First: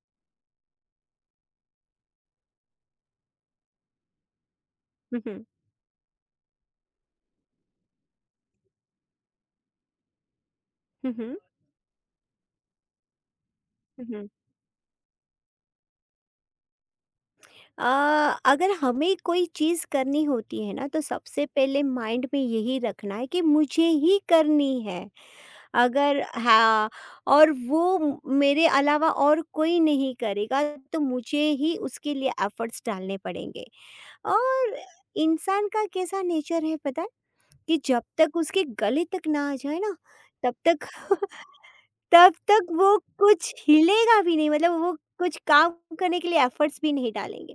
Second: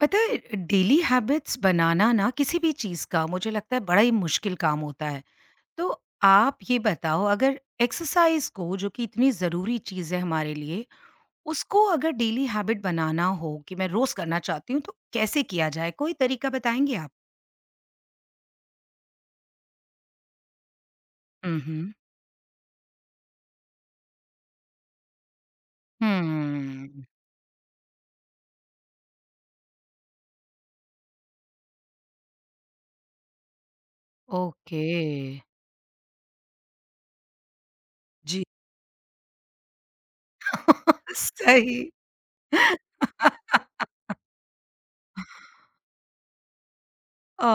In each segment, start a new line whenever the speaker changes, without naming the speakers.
पता है, daily habits बनाना ना किसी भी चीज़ का मुझे लगता है बड़ा ही मुश्किल काम होता
हुँ,
है।
हुँ।
तो आप ये बताओ, अगर एक्सरसाइज़ को, जो कि इतनी ज़रूरी चीज़ है हमारे लिए,
हुँ, हुँ।
उसको अगर डेली हैबिट बनाना हो कि मैं
हुँ,
रोज़
हुँ।
करना चाहती हूँ, तो कैसे किया जाए? कोई तरीका बताएँगे आप?
अ, अगर हमें कोई चीज़ करनी होती है ना तो सबसे
हुँ,
पहले
हुँ।
माइंड में यही रखना है कि मुझे ही करनी है। अगर हाँ,
हुँ।
और वो मेरे अलावा और कोई नहीं करेगा तो मुझे ही उसके लिए एफ़र्ट्स डालने पड़ेंगे। और
ओके।
इंसान का कैसा नेचर है पता है? कि जब तक
जी।
उसके गले तक ना आ जाए ना तब तक
सही।
तब तक वो कुछ हिलेगा भी नहीं, मतलब वो कुछ काम करने के लिए एफर्ट्स भी नहीं डालेंगे।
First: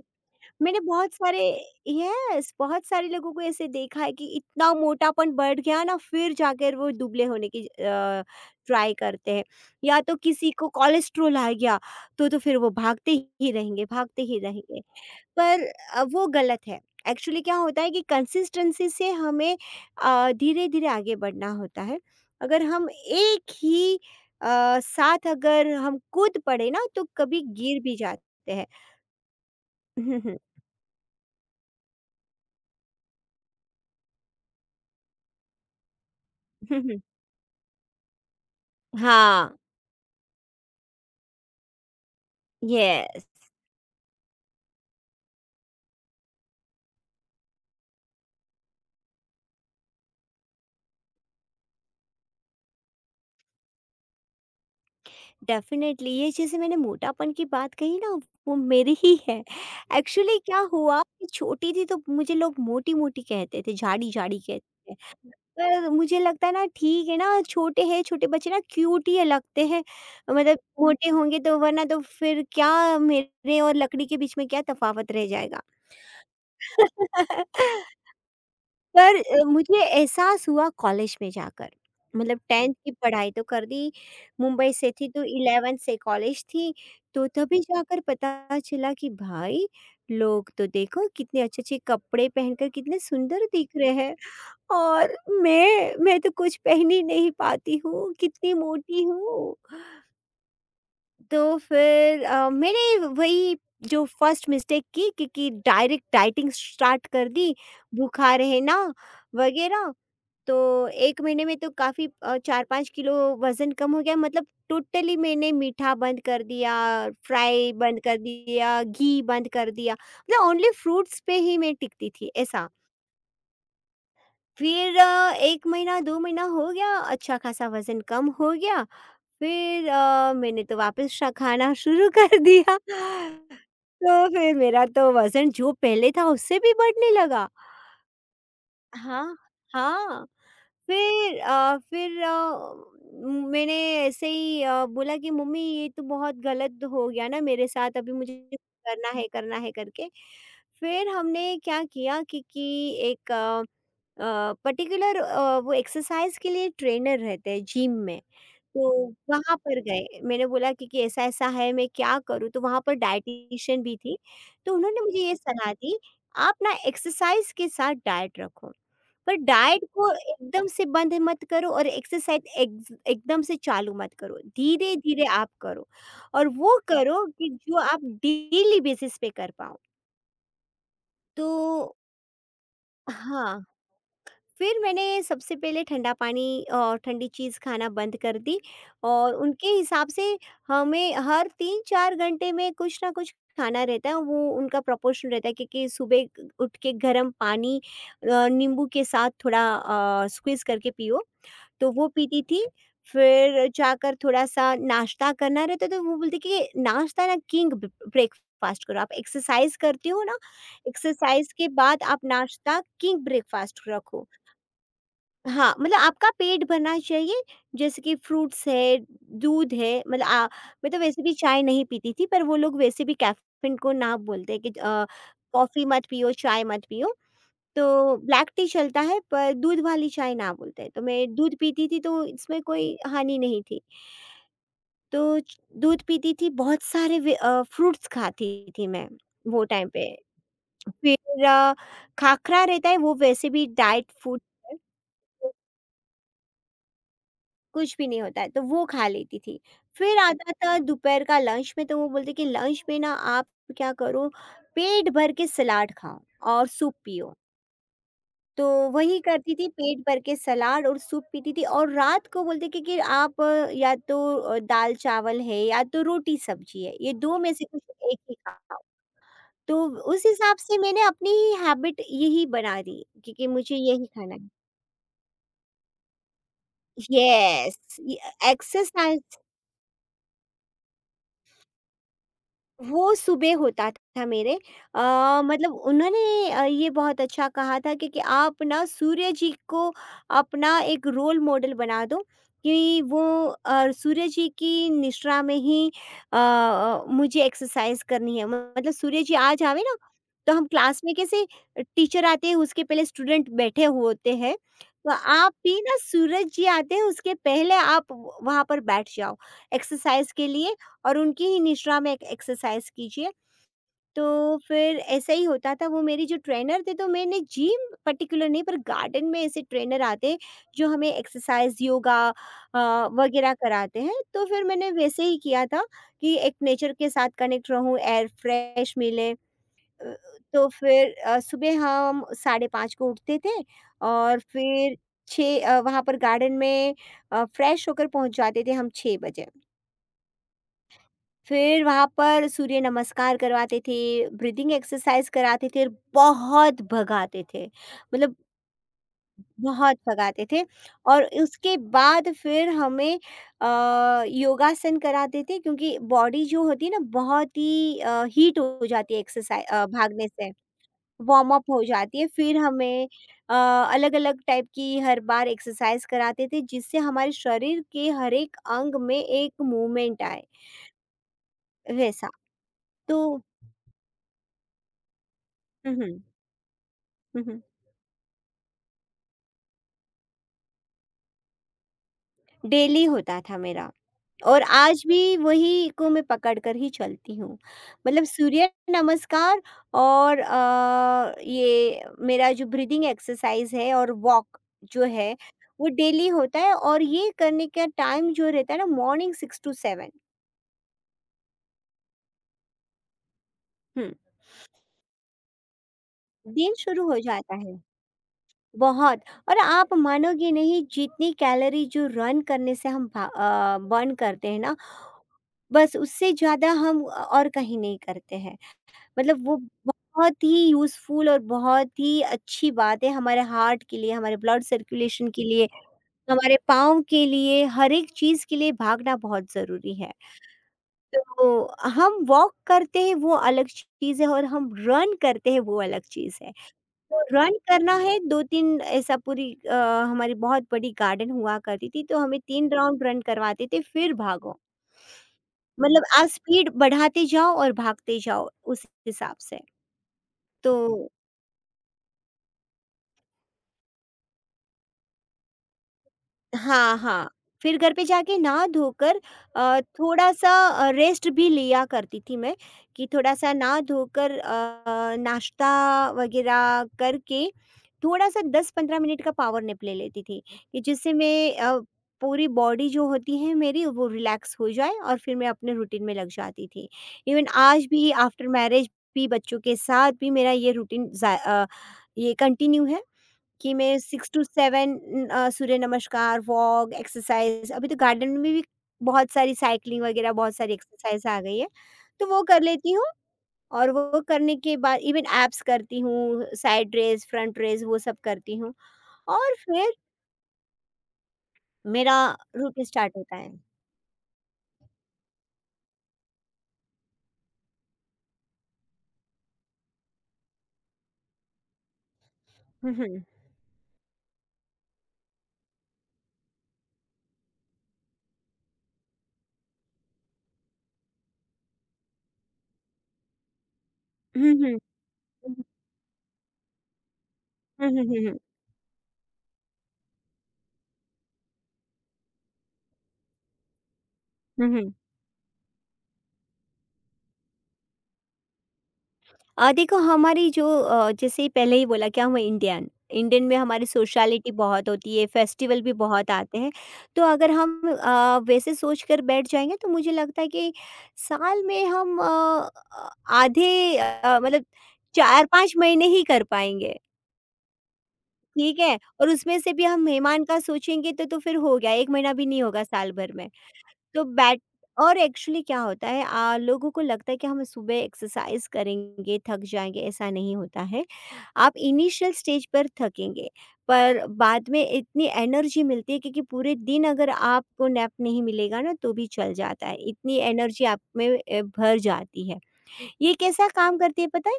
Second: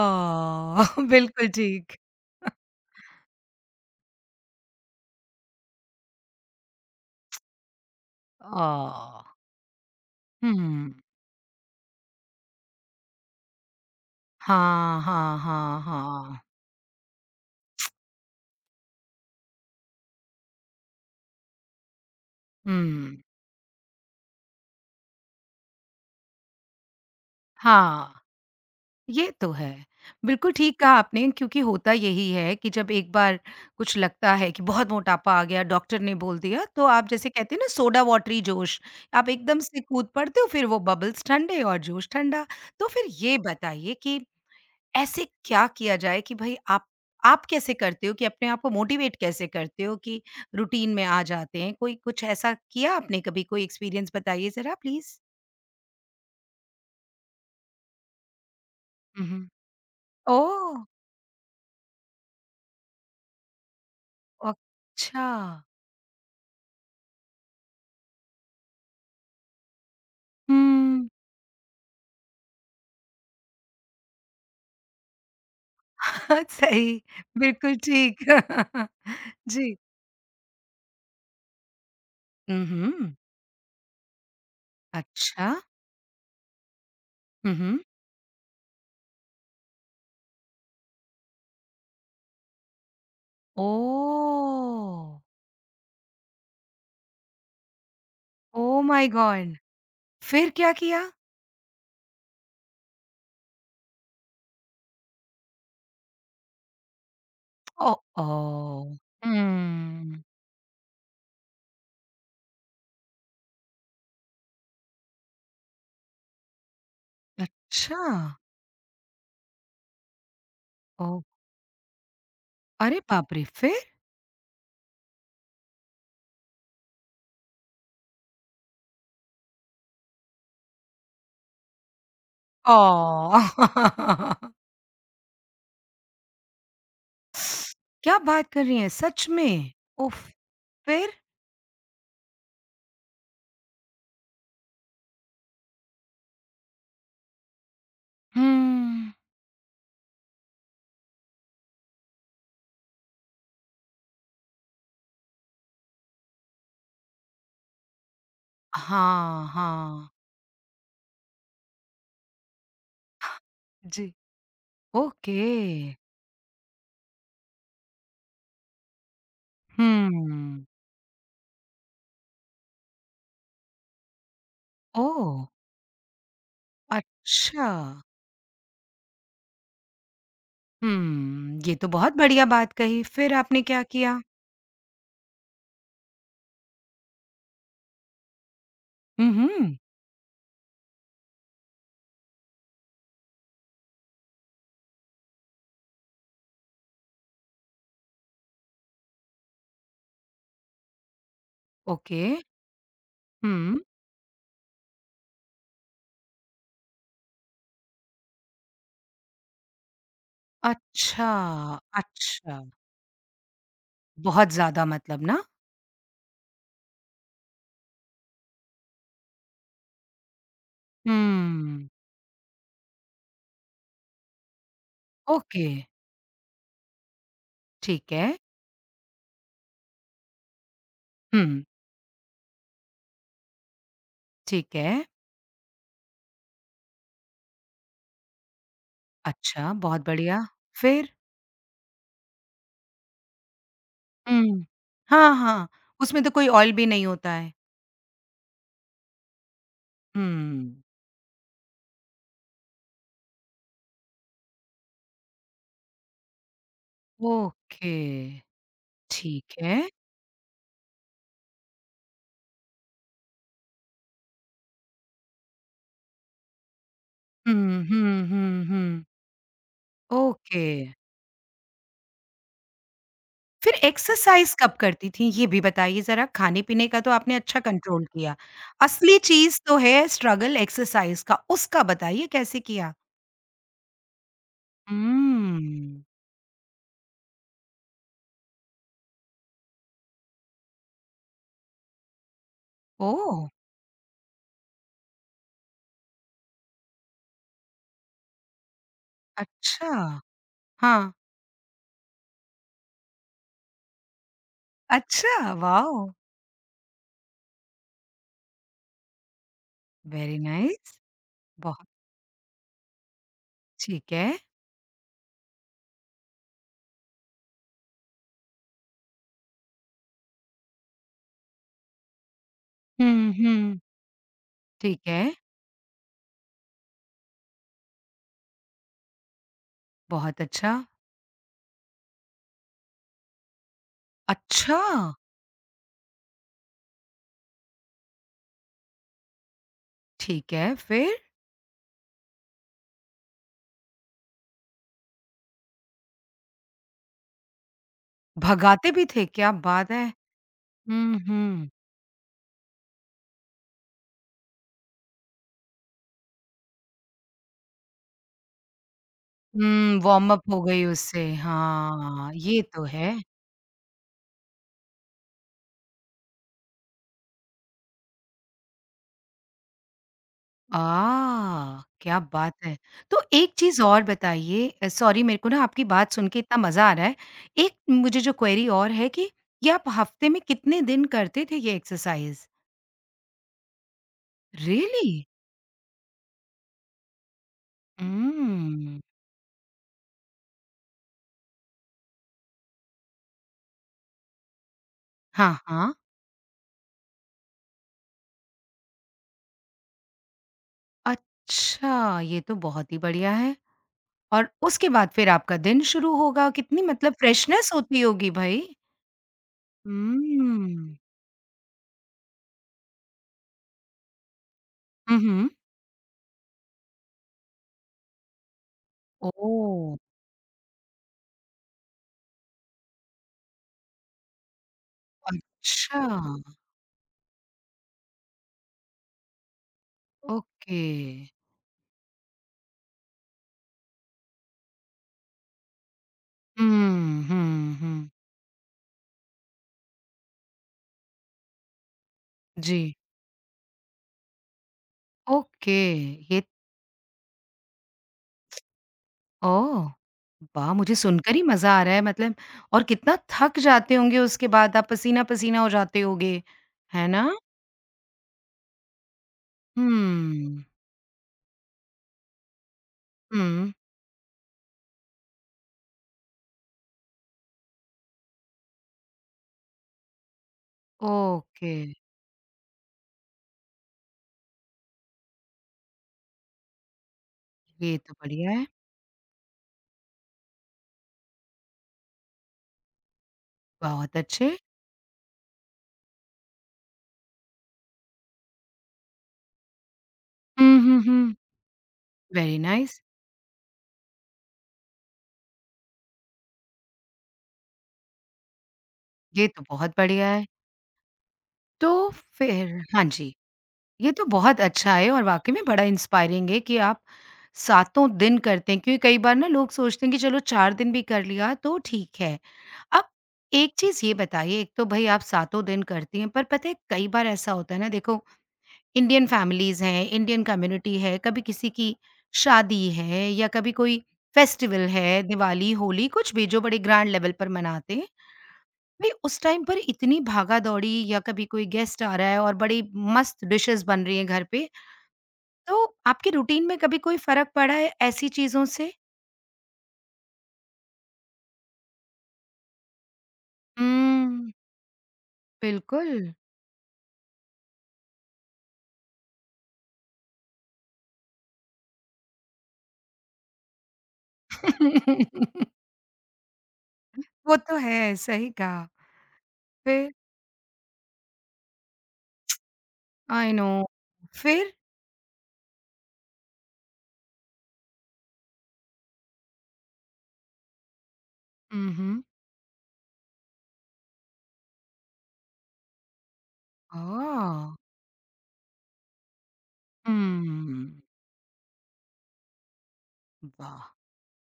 मैंने
बिल्कुल ठीक।
बहुत सारे लोगों को ऐसे देखा है कि इतना मोटापन बढ़ गया ना, फिर जाकर वो दुबले होने की ट्राई
ओह!
करते हैं। या तो किसी को
हुँ।
कोलेस्ट्रॉल आ गया तो फिर वो भागते ही रहेंगे, भागते ही रहेंगे।
हाँ, हाँ,
पर
हाँ,
वो
हाँ।
गलत है। एक्चुअली क्या होता है कि कंसिस्टेंसी से हमें धीरे-धीरे आगे बढ़ना होता है। अगर हम
हुँ।
एक ही साथ अगर हम कूद पड़े ना तो कभी गिर भी
हाँ,
जाते हैं।
ये तो है।
हुँ, हुँ।
बिल्कुल ठीक कहा आपने, क्योंकि होता यही है कि जब एक बार कुछ लगता है कि बहुत मोटापा आ गया, डॉक्टर ने बोल दिया,
हुँ,
तो
हुँ।
आप जैसे कहते हैं ना, सोडा वाटरी जोश, आप
हाँ,
एकदम से कूद पड़ते हो, फिर वो बबल्स ठंडे और जोश ठंडा। तो फिर
येस।
ये बताइए कि ऐसे क्या किया जाए कि भई आप कैसे करते हो कि अपने आप को मोटिवेट कैसे करते हो कि रूटीन में आ जाते हैं? कोई कुछ ऐसा किया आपने कभी? कोई एक्सपीरियंस बताइए ज़रा प्लीज़?
डेफिनेटली ये जैसे मैंने मोटापन की बात कही ना, वो मेरी ही
हुँ,
है।
हुँ।
एक्चुअली क्या
ओह!
हुआ कि छोटी थी तो मुझे लोग मोटी मोटी कहते थे, झाड़ी झाड़ी कहते थे।
अच्छा।
पर मुझे लगता है ना ठीक है ना, छोटे हैं छोटे बच्चे ना क्यूट ही लगते हैं, मतलब
हुँ।
मोटे होंगे तो, वरना तो फिर क्या मेरे और लकड़ी के बीच में क्या तफावत रह जाएगा।
सही, बिल्कुल ठीक।
पर
जी।
मुझे एहसास हुआ कॉलेज में जाकर, मतलब 10th की
उहुँ।
पढ़ाई तो कर दी, मुंबई से थी तो
अच्छा।
11th से कॉलेज थी, तो
हुँ,
तभी
हुँ।
जाकर पता चला कि भाई लोग तो देखो कितने अच्छे-अच्छे कपड़े पहनकर कितने सुंदर दिख रहे हैं,
ओह!
और मैं तो कुछ पहन ही नहीं पाती हूँ, कितनी
ओह
मोटी
माय
हूँ।
गॉड! फिर क्या किया?
तो फिर मैंने वही जो फर्स्ट मिस्टेक की, क्योंकि डायरेक्ट डाइटिंग स्टार्ट कर दी,
ओ
भूखा रहना
ओह!
वगैरह।
हुँ।
तो 1 महीने में तो काफ़ी 4-5 किलो वज़न कम हो गया, मतलब टोटली मैंने मीठा बंद कर दिया, फ्राई बंद
अच्छा,
कर दिया, घी बंद कर दिया, मतलब ओनली फ्रूट्स
ओह!
पे ही मैं टिकती थी ऐसा।
अरे बाप रे! फिर?
फिर 1 महीना 2 महीना हो गया, अच्छा खासा वज़न कम हो गया, फिर मैंने तो वापस श खाना शुरू कर दिया।
ओह!
तो फिर मेरा तो वज़न जो पहले था उससे भी बढ़ने लगा।
क्या बात कर रही हैं, सच
हाँ,
में? उफ़!
हाँ।
फिर?
फिर अ, फिर अ, मैंने ऐसे ही बोला कि मम्मी ये तो बहुत गलत हो गया ना मेरे साथ, अभी मुझे
हुँ।
करना है करके फिर हमने क्या किया कि, एक पर्टिकुलर वो एक्सरसाइज के लिए ट्रेनर रहते हैं जिम में। तो
हाँ,
वहाँ पर
हाँ।
गए, मैंने बोला कि, ऐसा ऐसा है मैं क्या करूँ, तो वहाँ पर डाइटिशियन भी
जी,
थी, तो उन्होंने मुझे ये
ओके।
सलाह दी। आप ना एक्सरसाइज के साथ डाइट रखो, पर डाइट को
हुँ।
एकदम से बंद मत करो और एक्सरसाइज एकदम से चालू मत करो, धीरे धीरे
ओह!
आप करो और वो करो कि
अच्छा।
जो आप डेली बेसिस पे कर पाओ। तो
हुँ, ये तो बहुत बढ़िया बात कही। फिर आपने
हाँ,
क्या किया?
फिर मैंने सबसे पहले ठंडा पानी और ठंडी चीज़ खाना बंद कर दी,
हुँ,
और उनके
हुँ।
हिसाब से हमें हर 3-4 घंटे में कुछ ना कुछ खाना रहता है, वो उनका प्रोपोर्शन रहता है। क्योंकि सुबह ग उठ के गर्म पानी नींबू के साथ थोड़ा स्क्वीज़ करके पियो, तो वो
ओके।
पीती थी। फिर
हुँ।
जाकर थोड़ा-सा नाश्ता करना रहता, तो वो बोलती कि नाश्ता ना किंग ब ब्रेकफ़ास्ट करो, आप एक्सरसाइज़ करती हो ना,
अच्छा,
एक्सरसाइज़ के बाद आप
अच्छा।
नाश्ता किंग ब्रेकफ़ास्ट रखो।
बहुत ज़्यादा मतलब ना?
हाँ, मतलब आपका पेट भरना चाहिए, जैसे कि फ्रूट्स है, दूध है, मतलब आ मैं तो वैसे भी चाय नहीं
हुँ।
पीती थी, पर वो लोग वैसे भी कैफ़ीन को ना बोलते हैं कि
ओके,
कॉफ़ी मत पियो, चाय मत पियो।
ठीक
तो
है।
ब्लैक टी चलता है, पर दूध वाली चाय ना बोलते हैं, तो मैं दूध
हुँ,
पीती थी, तो इसमें कोई हानि नहीं थी।
ठीक है।
तो च दूध पीती थी, बहुत सारे फ्रूट्स खाती थी मैं, वो
अच्छा,
टाइम पे।
बहुत बढ़िया। फिर?
फिर खाखरा रहता है, वो वैसे भी डाइट फूड
हुँ।
है।
हाँ, हाँ। उसमें तो कोई ऑयल भी नहीं होता है।
कुछ भी नहीं होता है, तो वो खा लेती थी। फिर आता था
हुँ।
दोपहर का लंच में, तो वो बोलते कि लंच में ना आप क्या करो, पेट भर के सलाद खाओ और सूप पियो।
ओके,
तो वही करती
ठीक
थी,
है।
पेट भर के सलाद और सूप पीती थी, और रात को बोलते कि आप या तो दाल-चावल है, या तो रोटी-सब्जी है, ये 2 में
हुँ,
से कुछ एक
हुँ,
ही
हुँ,
खाओ।
हुँ।
तो उस हिसाब
ओके।
से मैंने अपनी ही हैबिट यही बना दी, क्योंकि
फिर
मुझे यही खाना है।
एक्सरसाइज़ कब करती थीं? ये भी बताइए ज़रा, खाने-पीने का तो आपने अच्छा
यस,
कंट्रोल
ये
किया। असली
एक्सरसाइज
चीज़ तो है स्ट्रगल एक्सरसाइज़ का, उसका बताइए कैसे किया?
वो सुबह होता था मेरे अ, मतलब
हुँ।
उन्होंने ये बहुत अच्छा कहा था कि, आप ना सूर्य जी को अपना एक रोल मॉडल बना दो, कि वो
ओह!
सूर्य जी की निश्रा में ही मुझे एक्सरसाइज करनी है, मतलब सूर्य जी आ जावे
अच्छा।
ना, तो हम क्लास
हाँ।
में कैसे टीचर आते हैं उसके पहले स्टूडेंट बैठे होते हैं, तो
अच्छा,
आप भी ना
वॉव!
सूरज जी आते हैं उसके पहले आप वहां पर बैठ जाओ एक्सरसाइज
वेरी
के लिए,
नाइस।
और उनकी ही
बहुत
निश्रा में एक एक्सरसाइज कीजिए।
ठीक
तो
है।
फिर ऐसा ही होता था। वो मेरी जो ट्रेनर थे, तो मैंने जिम पर्टिकुलर नहीं, पर गार्डन में ऐसे ट्रेनर आते हैं जो हमें एक्सरसाइज, योगा
हुँ,
वगैरह
हुँ।
कराते हैं। तो फिर मैंने
ठीक
वैसे
है,
ही किया था कि एक नेचर के साथ कनेक्ट रहूँ, एयर फ्रेश मिले। अ,
बहुत
तो
अच्छा।
फिर सुबह हम 5:30 को उठते थे, और
अच्छा!
फिर 6 वहाँ पर गार्डन में फ्रेश होकर पहुँच जाते थे हम 6 बजे।
ठीक है, फिर?
फिर वहाँ पर सूर्य नमस्कार करवाते थे, ब्रीदिंग एक्सरसाइज़ कराते थे और बहुत भगाते थे। मतलब
भगाते भी थे, क्या बात
बहुत
है!
भगाते थे,
हुँ,
और
हुँ।
उसके बाद फिर हमें योगासन कराते थे क्योंकि बॉडी जो होती है ना बहुत ही हीट हो जाती है
हुँ,
भागने
वार्म अप
से,
हो गई उससे।
वार्म अप हो जाती है।
हाँ,
फिर
ये तो
हमें
है।
अलग-अलग टाइप की हर बार एक्सरसाइज़ कराते थे, जिससे हमारे शरीर के हर एक अंग में एक मूवमेंट आए,
आह! क्या
वैसा।
बात है!
तो।
तो एक चीज़ और बताइए, सॉरी मेरे को ना आपकी
हुँ,
बात
हुँ।
सुन के इतना मज़ा आ रहा है।
हुँ, हुँ।
एक मुझे जो क्वेरी और है कि ये आप हफ़्ते में कितने दिन करते थे ये एक्सरसाइज़?
डेली होता था मेरा, और आज
रियली?
भी वही को मैं पकड़ कर ही चलती हूँ। मतलब सूर्य
उम्म,
नमस्कार और ये मेरा जो ब्रीदिंग एक्सरसाइज है और वॉक जो है,
हाँ,
वो
हाँ।
डेली होता है, और ये करने का टाइम जो रहता है ना मॉर्निंग 6 टू 7।
अच्छा, ये तो बहुत ही बढ़िया है।
हुँ,
और उसके बाद फिर आपका दिन शुरू होगा,
दिन
कितनी
शुरू
मतलब
हो जाता
फ्रेशनेस
है।
होती होगी भई।
बहुत। और आप मानोगे
उम्म,
नहीं, जितनी कैलोरी जो रन करने से हम बर्न करते हैं ना,
हुँ, हुँ।
बस उससे ज़्यादा हम और कहीं नहीं करते हैं। मतलब वो
ओह!
बहुत ही यूज़फुल और बहुत ही अच्छी बात है, हमारे हार्ट के लिए, हमारे ब्लड सर्कुलेशन के लिए,
अच्छा,
हमारे पाँव के लिए, हर एक चीज़ के लिए भागना बहुत ज़रूरी है।
ओके।
तो हम वॉक करते हैं वो अलग चीज़ है, और हम रन करते हैं वो अलग चीज़ है। तो
हुँ,
रन
हुँ,
करना
हुँ।
है 2-3, ऐसा पूरी हमारी बहुत बड़ी गार्डन हुआ करती थी, तो हमें 3
जी,
राउंड रन करवाते थे, फिर भागो।
ओके
मतलब आप
ये
स्पीड बढ़ाते जाओ और भागते जाओ, उस हिसाब से।
ओह! वाह! मुझे
तो
सुनकर ही मज़ा आ रहा है मतलब और कितना थक जाते होंगे उसके बाद, आप पसीना-पसीना हो जाते होंगे,
हाँ,
है
हाँ।
ना?
फिर घर पे जाके नहा धोकर थोड़ा-सा
हुँ,
रेस्ट भी लिया करती थी मैं, कि थोड़ा-सा
हुँ,
नहा धोकर नाश्ता वग़ैरह करके थोड़ा-सा 10-15 मिनट का पावर नैप ले लेती थी, कि जिससे मैं
ओके
पूरी बॉडी जो होती है मेरी वो रिलैक्स हो जाए, और फिर मैं अपने रूटीन में लग जाती थी। इवन आज
ये
भी
तो
आफ्टर
बढ़िया है,
मैरिज भी बच्चों के साथ भी मेरा ये रूटीन ये कंटिन्यू है। कि मैं
बहुत
6 टू
अच्छे।
7 सूर्य नमस्कार, वॉक, एक्सरसाइज़। अभी तो गार्डन में भी बहुत सारी साइक्लिंग वगैरह बहुत सारी
हुँ, हुँ,
एक्सरसाइज़
हुँ,
आ गई है, तो वो
वेरी
कर लेती
नाइस
हूँ, और वो करने के बाद इवन एब्स करती हूँ, साइड रेज़, फ्रंट रेज़, वो सब करती हूँ
ये
और
तो
फिर
बहुत बढ़िया है। तो
मेरा
फिर
रूटीन
हाँ
स्टार्ट
जी,
होता है।
ये तो बहुत अच्छा है और वाक़ई में बड़ा इंस्पायरिंग है कि आप सातों दिन करते हैं, क्योंकि कई बार ना लोग सोचते हैं कि चलो 4 दिन भी कर लिया तो ठीक है।
हुँ,
अब
हुँ।
एक चीज़ ये बताइए, एक तो भई आप सातों दिन करती हैं, पर पता है कई बार ऐसा होता है ना, देखो, इंडियन फैमिलीज़ हैं, इंडियन कम्युनिटी है, कभी किसी की शादी है या कभी कोई
हुँ, हुँ।
फेस्टिवल है, दिवाली, होली, कुछ भी जो बड़े ग्रैंड लेवल पर
हुँ,
मनाते
हुँ।
हैं।
हुँ, हुँ।
भई उस टाइम पर इतनी भागा-दौड़ी, या कभी कोई गेस्ट आ रहा है और बड़ी मस्त डिशेज़ बन रही हैं घर
हुँ,
पे,
हुँ,
तो आपके रूटीन में कभी कोई फ़र्क पड़ा है ऐसी चीज़ों से?
देखो हमारी जो जैसे ही पहले ही बोला क्या, हम इंडियन, इंडियन में हमारी सोशलिटी
हुँ,
बहुत होती है, फेस्टिवल भी
बिल्कुल।
बहुत आते हैं। तो अगर हम वैसे सोच कर बैठ जाएंगे तो मुझे लगता है कि साल में हम अ, आधे मतलब चार पांच महीने ही कर पाएंगे।
वो तो है, सही
ठीक
कहा।
है, और उसमें से भी हम
फिर?
मेहमान का सोचेंगे तो फिर हो गया, एक महीना भी नहीं होगा साल भर में।
I know.
तो बैट,
फिर?
और एक्चुअली क्या होता है, लोगों को लगता है कि हम सुबह एक्सरसाइज करेंगे थक जाएंगे, ऐसा नहीं होता है। आप
हुँ, हुँ।
इनिशियल स्टेज पर थकेंगे पर बाद में इतनी एनर्जी मिलती है, क्योंकि पूरे दिन अगर
ओह!
आपको नैप नहीं मिलेगा ना तो भी चल जाता है, इतनी एनर्जी
हुँ।
आप में भर जाती है। ये कैसा
वाह!
काम करती है पता है?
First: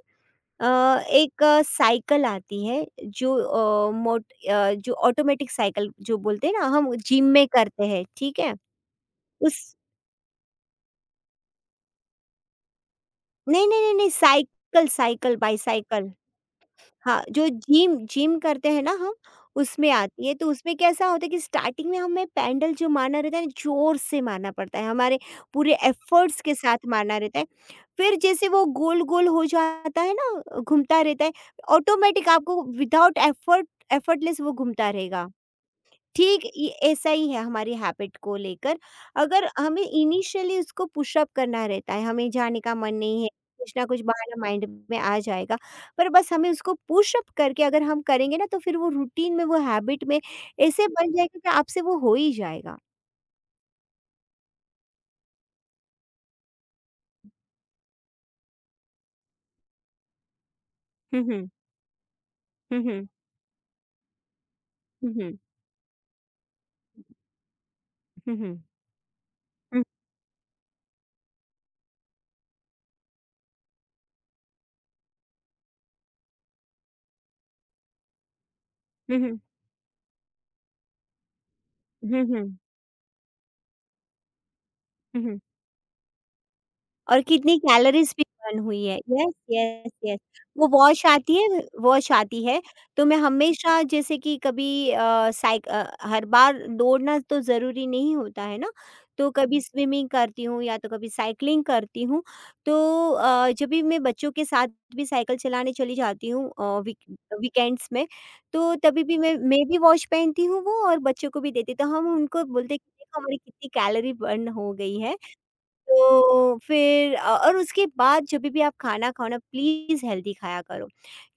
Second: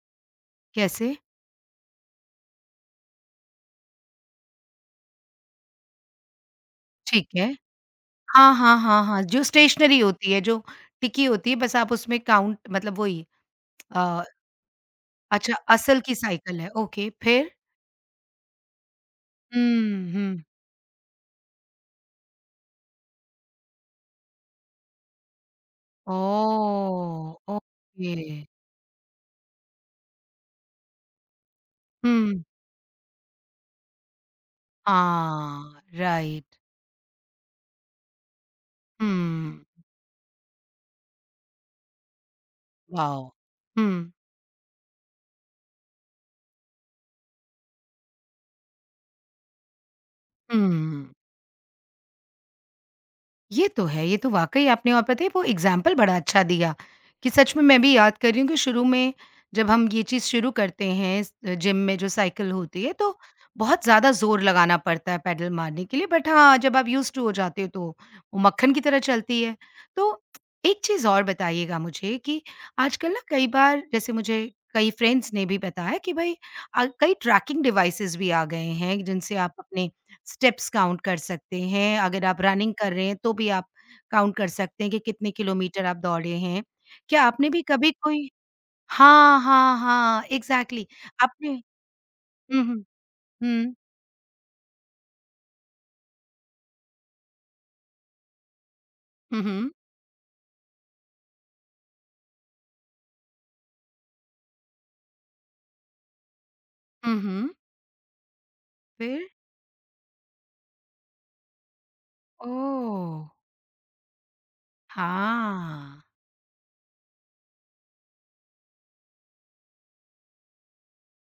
कैसे?
एक साइकिल आती है, जो जो ऑटोमेटिक साइकिल जो बोलते हैं ना, हम जिम
ठीक
में
है।
करते हैं, ठीक है?
हाँ, हाँ, हाँ, हाँ, जो
उस
स्टेशनरी होती है, जो टिकी होती है, बस आप उसमें काउंट मतलब वही
नहीं, नहीं, नहीं, नहीं,
अ,
साइकिल साइकिल
अच्छा असल
बाईसाइकिल।
की साइकिल है, ओके,
हाँ, जो
फिर?
जिम जिम करते हैं ना हम, उसमें
हुँ,
आती है।
हुँ।
तो उसमें कैसा होता है कि स्टार्टिंग में हमें पैडल जो मारना रहता है ना, ज़ोर से मारना पड़ता है, हमारे पूरे एफर्ट्स के साथ मारना
ओह!
रहता है।
ओके।
फिर जैसे वो गोल-गोल हो जाता है ना, घूमता रहता है, ऑटोमेटिक
हुँ।
आपको विदाउट एफर्ट एफर्टलेस वो घूमता रहेगा।
हाँ,
ठीक,
राइट।
ये ऐसा ही है हमारी हैबिट को लेकर। अगर
हुँ।
हमें इनिशियली उसको पुश अप करना रहता है, हमें जाने का मन नहीं
वाओ!
है, कुछ ना कुछ
हुँ,
बहाना माइंड में आ जाएगा, पर बस हमें उसको पुश अप करके अगर हम करेंगे ना, तो फिर वो रूटीन में, वो हैबिट में ऐसे बन
हुँ।
जाएगा कि आपसे वो हो ही जाएगा।
ये तो है, ये तो वाक़ई आपने, और पता है वो एग्ज़ाम्पल बड़ा अच्छा दिया, कि सच में मैं भी याद कर रही हूँ कि शुरू में जब हम ये चीज़ शुरू करते
हुँ,
हैं स
हुँ।
जिम में जो साइकिल
हुँ,
होती है
हुँ।
तो बहुत ज़्यादा ज़ोर लगाना
हुँ,
पड़ता है
हुँ।
पैडल मारने के लिए, बट हाँ, जब आप यूज़्ड टू हो जाते हो तो
हुँ,
वो
हुँ।
मक्खन की तरह चलती है।
हुँ,
तो एक चीज़ और बताइएगा मुझे कि आजकल ना कई बार, जैसे मुझे कई फ्रेंड्स ने भी बताया कि भई कई ट्रैकिंग डिवाइसेज़ भी आ गए हैं
हुँ,
जिनसे
हुँ।
आप अपने स्टेप्स काउंट कर सकते हैं,
हुँ,
अगर आप
हुँ।
रनिंग कर रहे हैं तो भी आप काउंट कर सकते हैं कि
हुँ,
कितने
हुँ।
किलोमीटर आप दौड़े हैं।
और
क्या आपने
कितनी
भी कभी
कैलोरीज़ भी
कोई
बर्न हुई है। यस,
हाँ, हाँ,
यस, यस।
हाँ,
वो
एग्ज़ैक्टली
वॉश आती है,
आपने
वॉश आती है,
हुँ, हुँ,
तो मैं
हुँ,
हमेशा जैसे कि कभी हर बार दौड़ना तो ज़रूरी नहीं होता है ना, तो
हुँ,
कभी
हुँ,
स्विमिंग करती हूँ, या तो कभी साइक्लिंग करती हूँ। तो जब भी मैं बच्चों के साथ भी साइकिल चलाने चली जाती हूँ
हुँ, हुँ,
वीकेंड्स में, तो तभी भी
फिर?
मैं भी वॉश पहनती हूँ वो, और बच्चों को भी देती। तो हम उनको बोलते हैं कि देखो
ओह!
हमारी कितनी कैलोरी बर्न हो गई है।
हाँ,
तो फिर और उसके बाद जभी भी आप खाना खाओ ना प्लीज़ हेल्दी खाया करो।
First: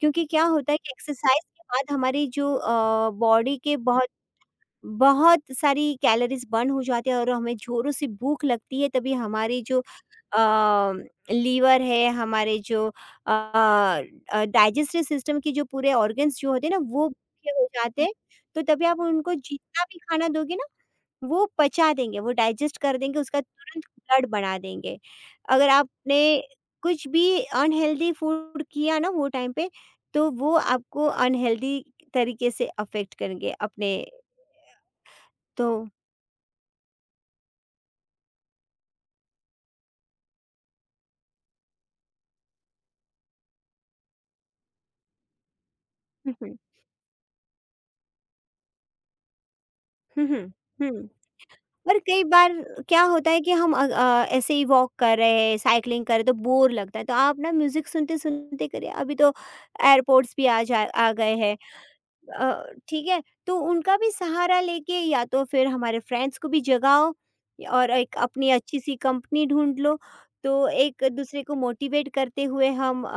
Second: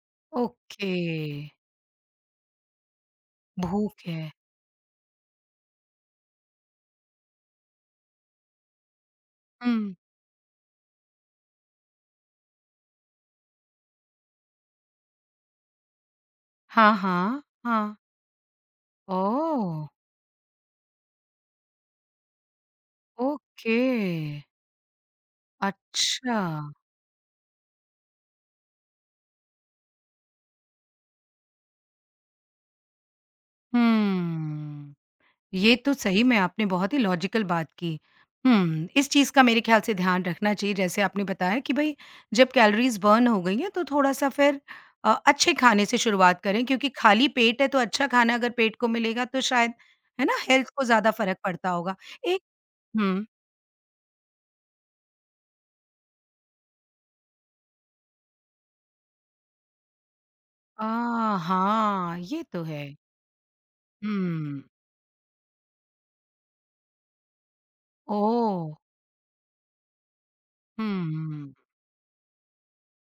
क्योंकि क्या होता है कि
ओके,
एक्सरसाइज़ के बाद हमारी जो बॉडी के
भूख
बहुत
है।
बहुत सारी कैलोरीज़ बर्न हो जाती है और हमें ज़ोरों से भूख लगती है, तभी हमारी जो
हुँ,
अ, लीवर है, हमारे जो अ डाइजेस्टिव सिस्टम के जो पूरे ऑर्गन्स जो होते हैं ना
हाँ,
वो
हाँ,
भूखे हो
हाँ,
जाते हैं। तो तभी आप उनको
ओह!
जितना भी खाना दोगे ना, वो पचा देंगे, वो डाइजेस्ट कर देंगे, उसका
ओके,
तुरंत ब्लड बना देंगे। अगर आपने
अच्छा,
कुछ भी अनहेल्दी फूड किया ना वो टाइम पे, तो वो आपको अनहेल्दी तरीके से अफ़ेक्ट करेंगे अपने।
हुँ।
तो।
ये तो सही में आपने बहुत ही लॉजिकल बात की। हुँ, इस चीज़ का मेरे ख़्याल से ध्यान रखना चाहिए। जैसे आपने बताया कि भई जब कैलोरीज़ बर्न हो गई हैं तो थोड़ा-सा फिर अच्छे खाने से
हुँ,
शुरुआत
हुँ।
करें, क्योंकि खाली पेट है, तो अच्छा खाना अगर पेट को मिलेगा तो शायद है
हुँ,
ना
हुँ,
हेल्थ को
हुँ।
ज़्यादा फ़र्क पड़ता होगा।
और कई
एक
बार क्या
हुँ।
होता है कि हम ऐसे ही वॉक कर रहे हैं, साइक्लिंग कर रहे हैं तो बोर लगता है, तो आप ना म्यूज़िक सुनते-सुनते करिए। अभी तो एयरपोड्स भी
अ,
आ गए हैं।
हाँ, ये
अ,
तो है।
ठीक है? तो उनका भी सहारा
हुँ,
लेके, या तो फिर हमारे फ्रेंड्स को भी जगाओ और एक अपनी
ओह!
अच्छी-सी कंपनी ढूँढ लो, तो एक-दूसरे को
हुँ,
मोटिवेट करते हुए हम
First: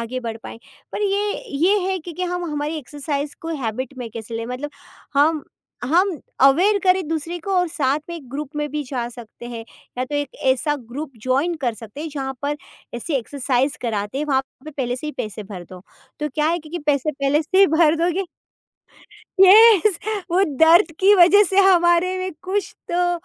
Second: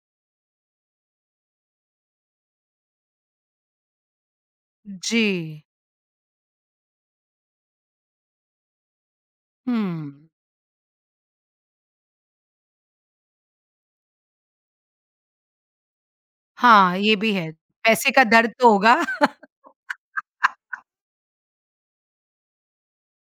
आगे बढ़ पाएँ। पर ये है कि हम हमारी एक्सरसाइज़ को हैबिट में कैसे लें? मतलब
जी।
हम हम अवेयर करें दूसरे को, और साथ में एक ग्रुप में भी जा सकते हैं,
हुँ,
या तो एक ऐसा ग्रुप जॉइन कर सकते हैं जहाँ पर ऐसी एक्सरसाइज़ कराते हैं, वहाँ पे पहले से ही पैसे भर दो। तो क्या है कि
हाँ,
पैसे
ये भी
पहले
है।
से ही भर
पैसे
दोगे,
का दर्द तो होगा।
यस। वो दर्द की वजह से हमारे में कुछ तो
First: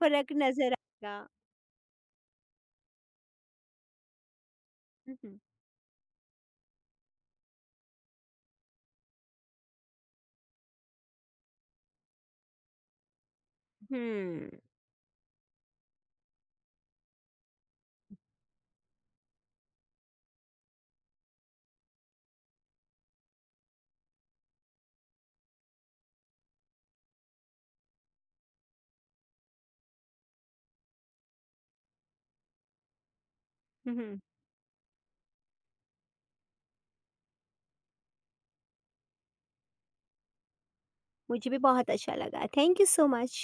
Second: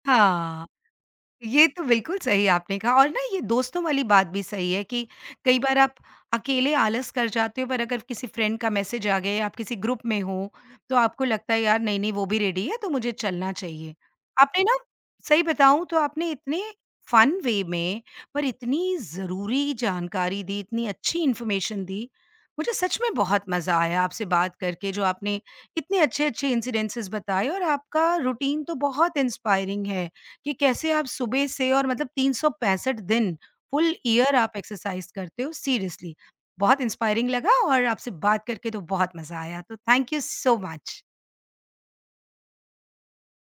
फ़र्क
हाँ।
नज़र आएगा।
ये तो बिल्कुल सही आपने कहा, और ना ये दोस्तों वाली बात भी सही है कि
हुँ, हुँ।
कई बार आप अकेले आलस कर जाते हो, पर अगर किसी फ्रेंड का मैसेज आ गया या आप किसी ग्रुप में हो तो आपको लगता है यार नहीं नहीं वो भी रेडी है तो मुझे चलना चाहिए। आपने ना, सही बताऊं तो आपने इतने फन वे में पर इतनी जरूरी जानकारी दी, इतनी अच्छी इन्फॉर्मेशन दी, मुझे सच में बहुत मजा आया आपसे बात करके। जो आपने इतने अच्छे अच्छे इंसिडेंसेस बताए, और आपका रूटीन तो बहुत इंस्पायरिंग है कि कैसे आप सुबह से, और मतलब 365 दिन फुल
हुँ, हुँ।
ईयर आप एक्सरसाइज करते हो सीरियसली। बहुत इंस्पायरिंग लगा, और आपसे बात करके तो बहुत मज़ा आया। तो थैंक यू सो मच।
मुझे भी बहुत अच्छा लगा। Thank you so much.